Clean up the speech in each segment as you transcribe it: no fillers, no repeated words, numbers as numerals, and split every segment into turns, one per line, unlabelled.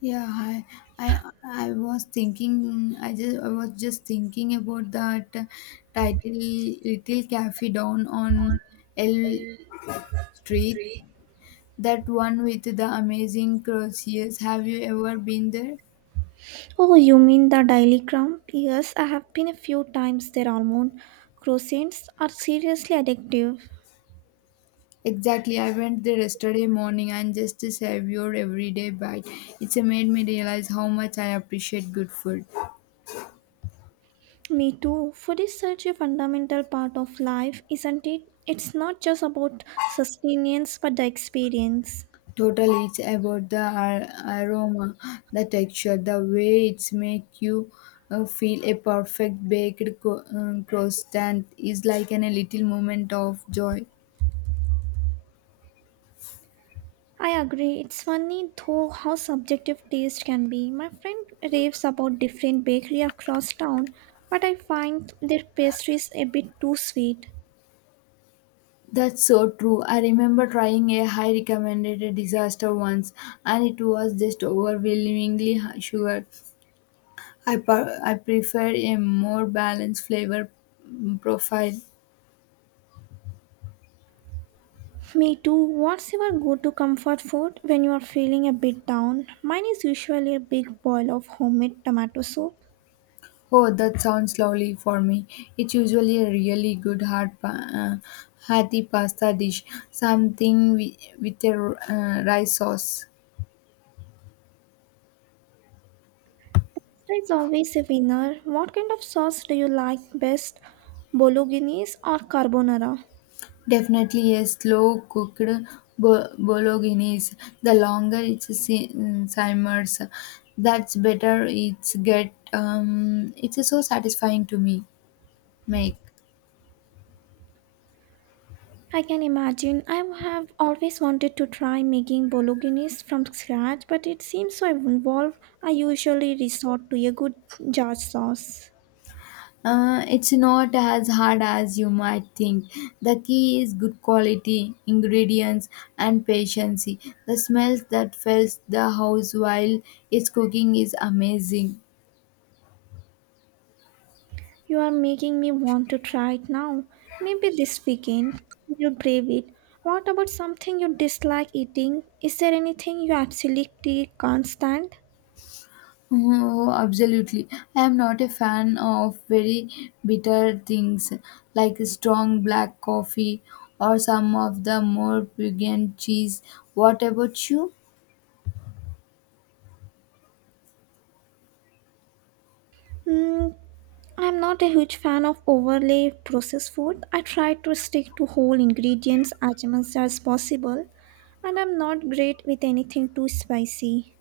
Yeah, I, I was thinking. I was just thinking about that title, Little Cafe Down on L Street. That one with the amazing croissants. Have you ever been there?
Oh, you mean the daily ground? Yes, I have been a few times there. Almond croissants are seriously addictive.
Exactly. I went there yesterday morning and just saved your everyday bite. It's made me realize how much I appreciate good food.
Me too. Food is such a fundamental part of life, isn't it? It's not just about sustenance but the experience.
Total, it's about the aroma, the texture, the way it's make you feel. A perfect baked croissant is like a little moment of joy.
I agree. It's funny though how subjective taste can be. My friend raves about different bakery across town, but I find their pastries a bit too sweet.
That's so true. I remember trying a high recommended disaster once, and it was just overwhelmingly sugar. I prefer a more balanced flavor profile.
Me too. What's your go to comfort food when you are feeling a bit down? Mine is usually a big bowl of homemade tomato soup.
Oh, that sounds lovely for me. It's usually a really good hearty pasta dish, something with a rice sauce.
It's always a winner. What kind of sauce do you like best? Bolognese or carbonara?
Definitely a slow cooked bolognese. The longer it simmers, that's better. It's so satisfying to me make.
I can imagine. I have always wanted to try making bolognese from scratch, but it seems so involved. I usually resort to a good jar sauce.
It's not as hard as you might think. The key is good quality, ingredients, and patience. The smells that fills the house while it's cooking is amazing.
You are making me want to try it now. Maybe this weekend you'll brave it. What about something you dislike eating? Is there anything you absolutely can't stand?
Oh, absolutely. I am not a fan of very bitter things like strong black coffee or some of the more pungent cheese. What about you?
Mm, I'm not a huge fan of overly processed food. I try to stick to whole ingredients as much as possible, and I'm not great with anything too spicy.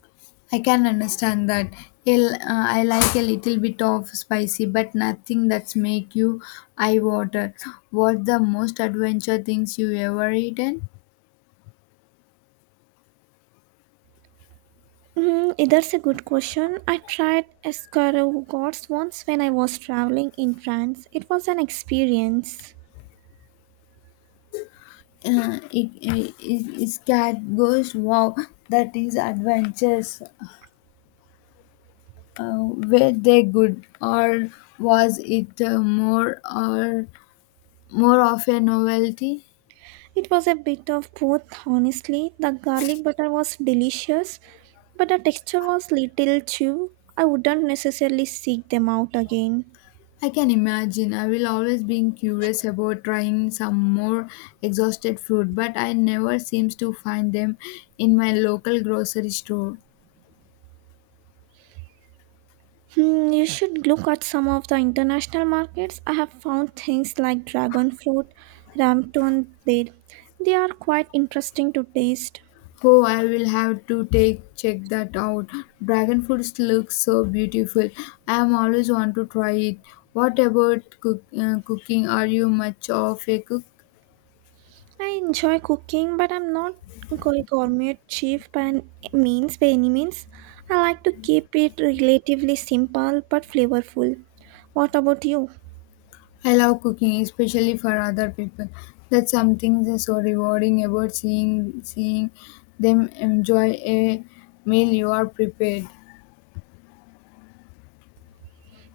I can understand that. I like a little bit of spicy, but nothing that's make you eye water. What the most adventure things you ever eaten?
That's a good question. I tried escargots once when I was traveling in France. It was an experience.
It's cat goes wow, that is adventures, uh, were they good or was it more of a novelty?
It was a bit of both, honestly. The garlic butter was delicious, but the texture was little too. I wouldn't necessarily seek them out again.
I can imagine. I will always be curious about trying some more exhausted food, but I never seems to find them in my local grocery store.
Hmm, you should look at some of the international markets. I have found things like dragon fruit, ramton there. They are quite interesting to taste.
Oh, I will have to take check that out. Dragon fruits look so beautiful. I am always want to try it. What about cooking? Are you much of a cook?
I enjoy cooking, but I'm not a gourmet chef by any means. By any means, I like to keep it relatively simple but flavorful. What about you?
I love cooking, especially for other people. That's something that's so rewarding about seeing them enjoy a meal you are prepared.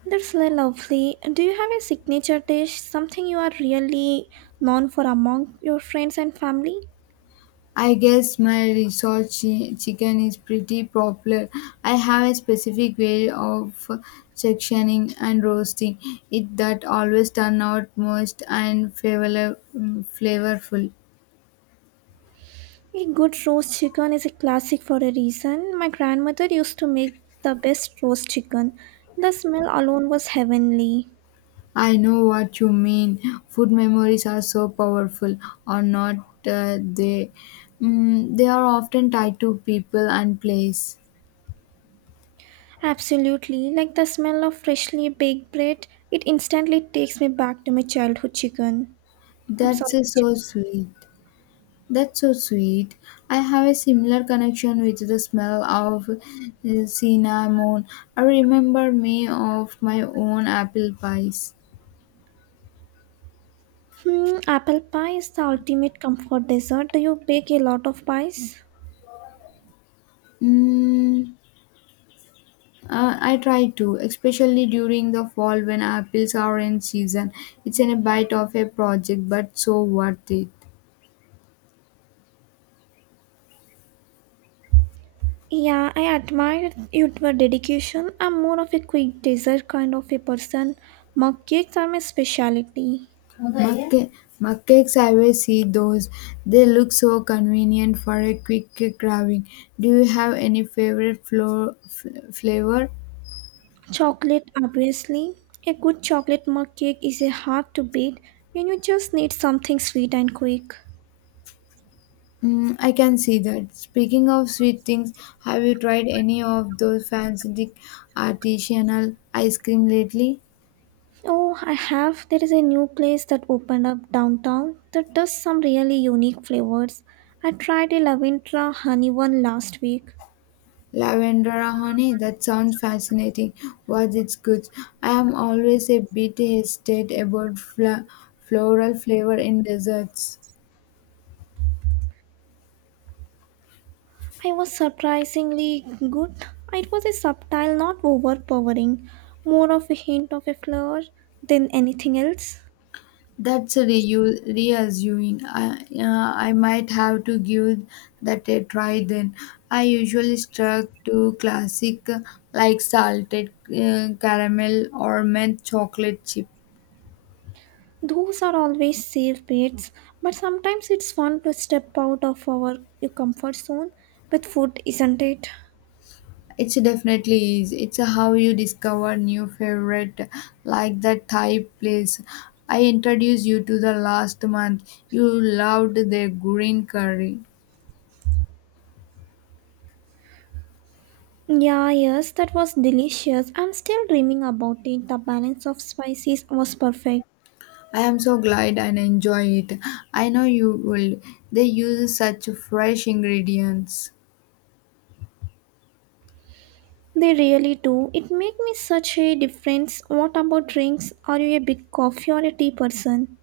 That's lovely. Do you have a signature dish, something you are really known for among your friends and family?
I guess my research chicken is pretty popular. I have a specific way of sectioning and roasting it that always turn out most and flavorful.
A good roast chicken is a classic for a reason. My grandmother used to make the best roast chicken. The smell alone was heavenly.
I know what you mean. Food memories are so powerful, or not they? They are often tied to people and place.
Absolutely. Like the smell of freshly baked bread, it instantly takes me back to my childhood chicken. I'm
That's
sorry.
so
Chicken.
sweet. That's so sweet. I have a similar connection with the smell of cinnamon. I remember me of my own apple pies.
Hmm, apple pie is the ultimate comfort dessert. Do you bake a lot of pies?
Mm, I try to, especially during the fall when apples are in season. It's in a bite of a project, but so worth it.
Yeah, I admire your dedication. I'm more of a quick dessert kind of a person. Mug cakes are my specialty.
Mug ca- mug cakes, I always see those. They look so convenient for a quick carving. Do you have any favorite flavor?
Chocolate, obviously. A good chocolate mug cake is a hard to beat when you just need something sweet and quick.
I can see that. Speaking of sweet things, have you tried any of those fancy artisanal ice cream lately?
Oh, I have. There is a new place that opened up downtown that does some really unique flavors. I tried a Lavendra honey one last week.
Lavender honey? That sounds fascinating. What's its good? I am always a bit hesitant about floral flavor in desserts.
I was surprisingly good. It was a subtle, not overpowering, more of a hint of a flower than anything else.
That's reassuring. I might have to give that a try then. I usually struck to classic like salted caramel or mint chocolate chip.
Those are always safe bets, but sometimes it's fun to step out of our comfort zone with food, isn't it?
It's definitely is. It's how you discover new favorite like the Thai place. I introduced you to the last month. You loved their green curry.
Yeah, yes, that was delicious. I'm still dreaming about it. The balance of spices was perfect.
I am so glad and enjoy it. I know you will. They use such fresh ingredients.
They really do. It made me such a difference. What about drinks? Are you a big coffee or a tea person?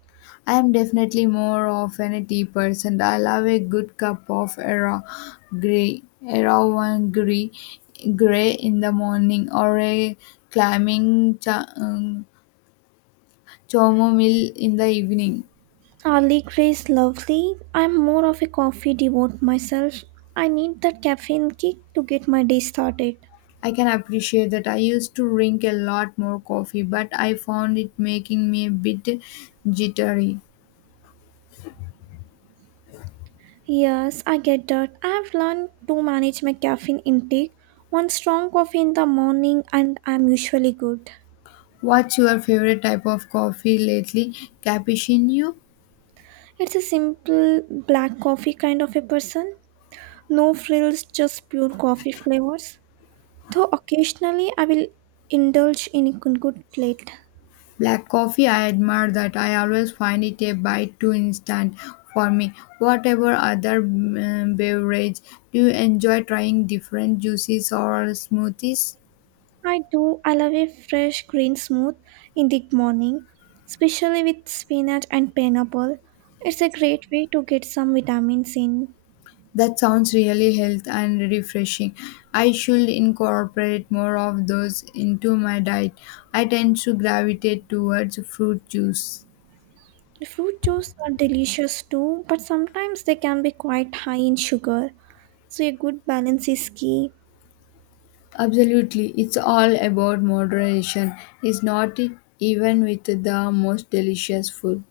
I am definitely more of an tea person. I love a good cup of era gray, era one gray, gray in the morning or a clamming. Chamomile in the evening.
Early grey is lovely. I'm more of a coffee devote myself. I need that caffeine kick to get my day started.
I can appreciate that. I used to drink a lot more coffee, but I found it making me a bit jittery.
Yes, I get that. I have learned to manage my caffeine intake. One strong coffee in the morning and I'm usually good.
What's your favorite type of coffee lately? Cappuccino?
It's a simple black coffee kind of a person. No frills, just pure coffee flavors. Though occasionally I will indulge in a good plate.
Black coffee? I admire that. I always find it a bite too instant for me. Whatever other beverage, do you enjoy trying different juices or smoothies?
I do. I love a fresh green smooth in the morning, especially with spinach and pineapple. It's a great way to get some vitamins in.
That sounds really healthy and refreshing. I should incorporate more of those into my diet. I tend to gravitate towards fruit juice.
Fruit juice are delicious too, but sometimes they can be quite high in sugar, so a good balance is key.
Absolutely, it's all about moderation. It's not even with the most delicious food.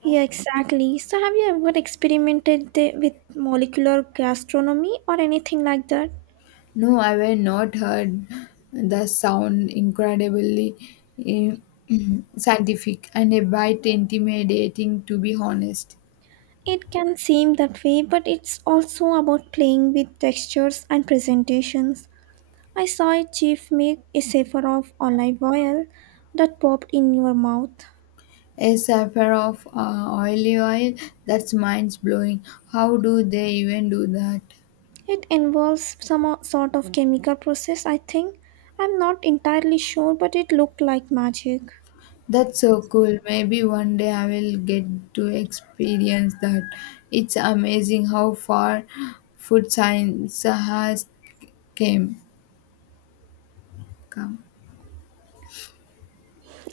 Yeah, exactly. So, have you ever experimented the, with molecular gastronomy or anything like that?
No, I have not heard the sound incredibly eh, scientific and a bit intimidating, to be honest.
It can seem that way, but it's also about playing with textures and presentations. I saw a chef make a safer of olive oil that popped in your mouth.
A sapphire of oily oil, that's mind blowing. How do they even do that?
It involves some sort of chemical process, I think. I'm not entirely sure, but it looked like magic.
That's so cool. Maybe one day I will get to experience that. It's amazing how far food science has came come.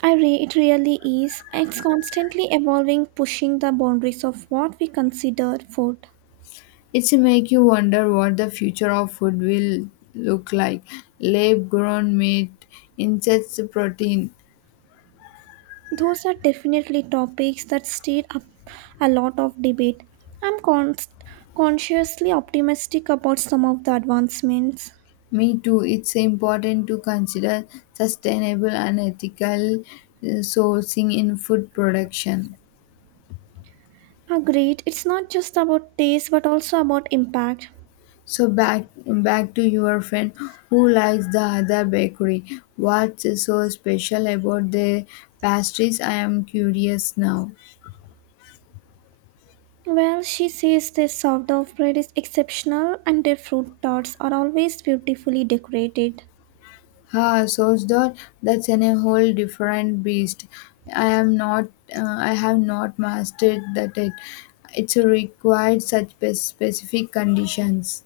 It really is. It's constantly evolving, pushing the boundaries of what we consider food.
It's make you wonder what the future of food will look like. Lab grown meat, insects protein.
Those are definitely topics that stir up a lot of debate. I'm con- consciously optimistic about some of the advancements.
Me too. It's important to consider sustainable and ethical sourcing in food production.
Agreed, it's not just about taste but also about impact.
So back to your friend who likes the other bakery. What's so special about the pastries? I am curious now.
Well, she says their sourdough bread is exceptional and their fruit tarts are always beautifully decorated.
Ah, sauce dot. That's a whole different beast. I am not. I have not mastered that. It. It's required such specific conditions.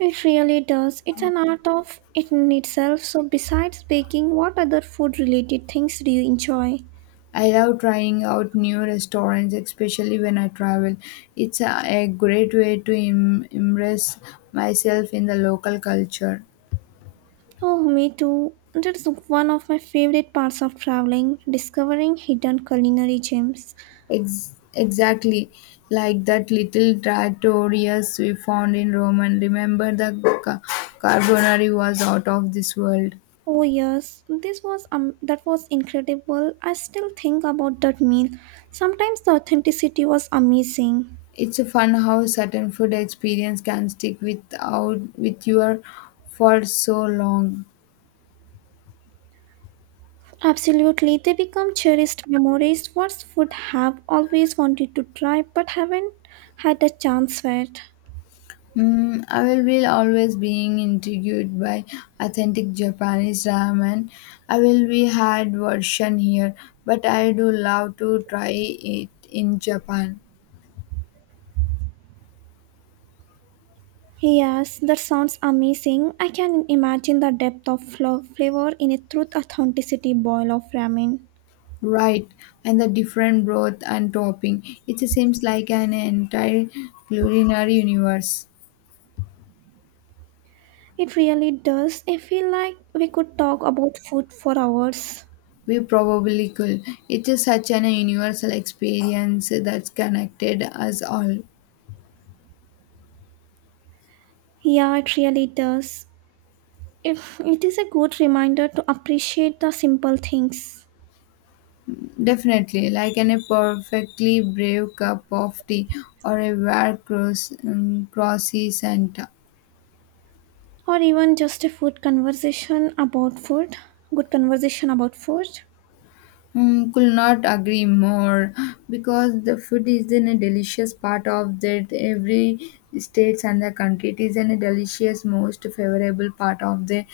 It really does. It's an art of it in itself. So besides baking, what other food related things do you enjoy?
I love trying out new restaurants, especially when I travel. It's a great way to immerse myself in the local culture.
Oh, me too. That's one of my favorite parts of traveling, discovering hidden culinary gems.
Exactly like that little trattorias we found in Rome, and remember the ca- carbonari was out of this world.
Oh yes, this was that was incredible. I still think about that meal. Sometimes the authenticity was amazing.
It's a fun how certain food experience can stick without with your for so long.
Absolutely, they become cherished memories. What food have always wanted to try but haven't had a chance yet.
I will be always being intrigued by authentic Japanese ramen. I will be had version here, but I do love to try it in Japan.
Yes, that sounds amazing. I can imagine the depth of flavor in a truth authenticity boil of ramen.
Right, and the different broth and topping. It seems like an entire culinary universe.
It really does. I feel like we could talk about food for hours.
We probably could. It is such an universal experience that's connected us all.
Yeah, it really does. If it is a good reminder to appreciate the simple things,
Definitely, like in a perfectly brave cup of tea or a rare crossy Santa.
or even just a food conversation about food. Good conversation about food.
Could not agree more because the food is in a delicious part of that every states and the country. It is in a delicious, most favorable part of the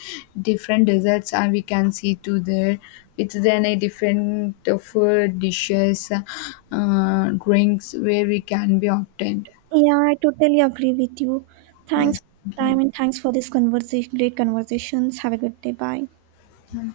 different desserts and we can see to there. It's then a different food dishes, drinks where we can be obtained.
Yeah, I totally agree with you. Thanks
Yes.
for your time and thanks for this conversation. Great conversations. Have a good day. Bye.
Okay.